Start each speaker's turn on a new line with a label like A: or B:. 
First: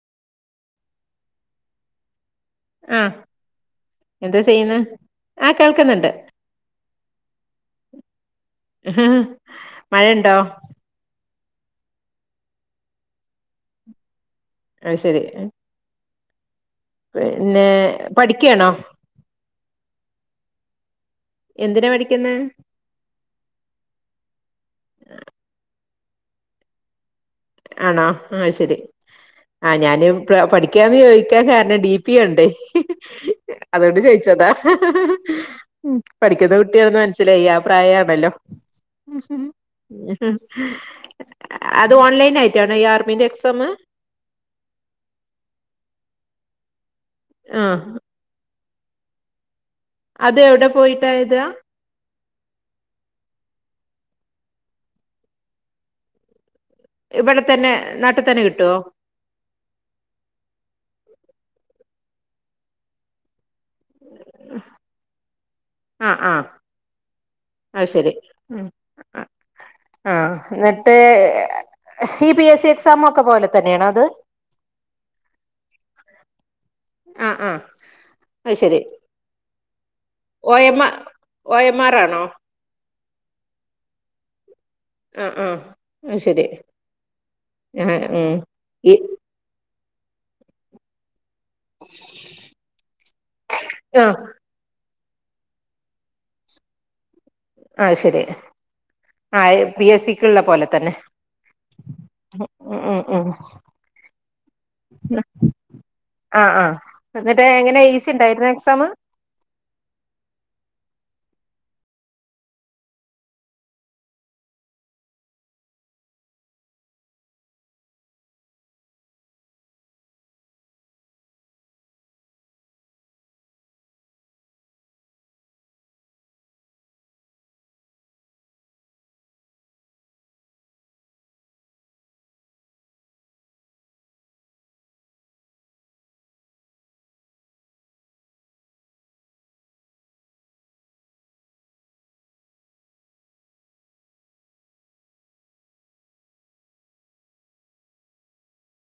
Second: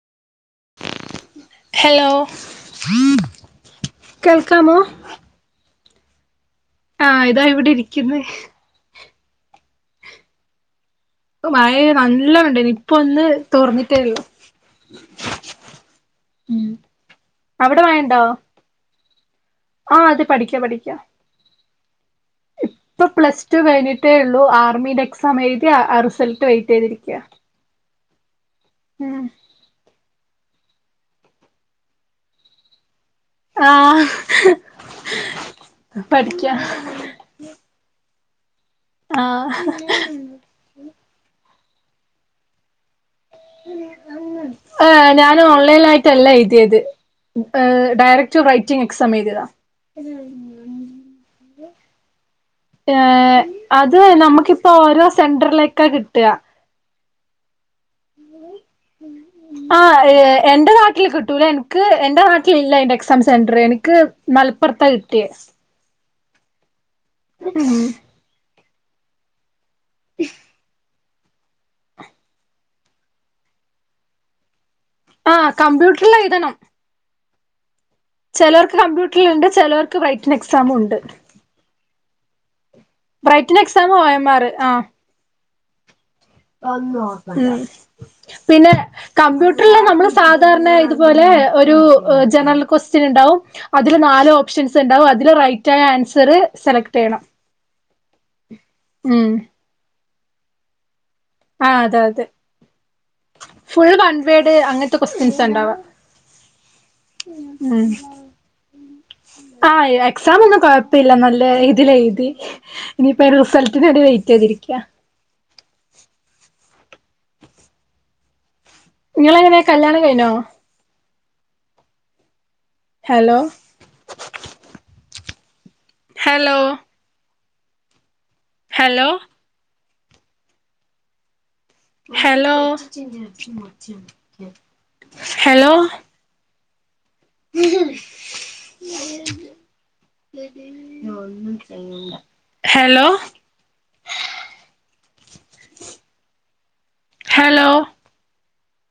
A: Hello.
B: ആഹ് എന്താ
A: കേൾക്കാമോ.
B: ചെയ്യുന്നെ ആഹ് കേൾക്ന്ന്ണ്ട്.
A: ആഹ് ഇതാ ഇവിടെ ഇരിക്കുന്ന്.
B: മഴണ്ടോ?
A: മയെ നല്ലൊണ്ടായ്നി ഇപ്പ ഒന്ന് തോർന്നിട്ടേ ഉള്ളൂ.
B: ഐശെരി
A: ഉം
B: പിന്നെ
A: അവിടെ മഴണ്ടോ
B: പഠിക്ക്യാണോ.
A: ആഹ് അതെ പഠിക്ക്യ പഠിക്ക്യ
B: എന്തിനാ പഠിക്ക്യ്ന്നെ.
A: പ്പൊ പ്ലസ് ടു കഴിഞ്ഞിട്ടേ ള്ളൂ ആർമിടെ എക്സാം എഴുതി ആ റിസൾട്ട് വെയ്റ്റയ്തിരിക്കാ.
B: ആണോ ആഹ്ശെരി. ആഹ് ഞാനും പഠിക്കാന്ന് ചോദിക്കാൻ കാരണം, ഡി പി കണ്ടേ അതേണ്ട്
A: ആഹ്
B: ചോയിച്ചതാ ഉം
A: പഠിക്കാ
B: പഠിക്കുന്ന കുട്ടിയാന്ന് മനസ്സിലായി. ആ പ്രായാണല്ലോ.
A: ആഹ്
B: അത് ഓൺലൈനായി റ്റാണോ ഈ ആർമിൻ്റെ എക്സ്
A: ഏഹ് ഞാൻ ഓൺലൈൻലായിട്ടല്ല എഴുതിയത്
B: ആഹ്
A: ഏഹ് ഡയറക് റ്റു റൈറ്റിംഗ് എക്സാമെയ്തിയതാ.
B: അത് എവിടെ പോയിട്ടാ എഴ്താ?
A: ഏഹ് അത് നമക്കിപ്പോ ഓരോ സെന്ററിലേക്കാ കിട്ടാ.
B: ഇവടെ തന്നെ നാട്ട് തന്നെ കിട്ടോ?
A: ആഹ് ഏ എന്റെ നാട്ടിൽ കിട്ടൂല എൻക്ക് എന്റെ നാട്ടിൽ ഇല്ല എയ്ന്റെ എക്സാം സെന്റർ. എൻക്ക് മൽപ്പൊർത്താ കിട്ടിയെ.
B: ആഹ് ആഹ് അയ്ശെരി ഉം ആഹ് ന്ന ട്ട് ഈ പി എസ് സി എക്സാം ഒക്കെ പോല തന്നെയാണോ അത്?
A: ആഹ് കമ്പ്യൂട്ടർല് എഴുതണം.
B: അഹ് ആഹ് അത്
A: ചെലോർക്ക്
B: ശരി
A: കമ്പ്യൂട്ടറില്ണ്ട് ചെലോർക്ക് വ്‌റൈറ്റനെക്സാമുണ്ട്.
B: ഒ എം ആർ ആണോ?
A: ബ്രൈറ്റനെക്സാം ഒ എം ആർ ആഹ്
B: ആഹ് ആഹ്. അത് ശരി
A: ഉം
B: ആഹ് ഉം
A: പിന്നെ
B: ഈ
A: കമ്പ്യൂട്ടർല് നമ്മള് സാധാരണ ഇതുപോലെ ഒരു ജെനെറൽ ക്വസ്റ്റ്യൻ ഇണ്ടാവും അതില്
B: ആഹ്
A: നാലോ പ്ഷെൻസ് ണ്ടാവും അതില് റൈറ്റായ ആൻസറ് സെലക്ടയ്യണം.
B: അയ്ശെരി. അയ് പി എസ് സി ക്കുള്ള പോലെതന്നെ.
A: ആഹ് അതെ അതെ. ഫുൾ വൺവേഡ് അങ്ങൻത്തെ ക്വസ്റ്റ്യൻസാ ഇണ്ടാവാ.
B: ആഹ് ആഹ്. എന്നിട്ട് എങ്ങനെ ഈസിണ്ടായിരുന്നോ എക്സാമ്?
A: ആഹ് എക്സാമൊന്നും കൊഴപ്പില്ല നല്ല ഇതിലെഴുതി. ഇനിപ്പയ്ൻ്റെ റിസൾട്ടിന് വേണ്ടി വെയ്റ്റെയ്തിരിക്കാ. ഇങ്ങളെങ്ങനെ കല്ല്യാണം കഴിഞ്ഞോ? Hello! Hello. Hello. Hello.. hello.. [inaudible] hello hello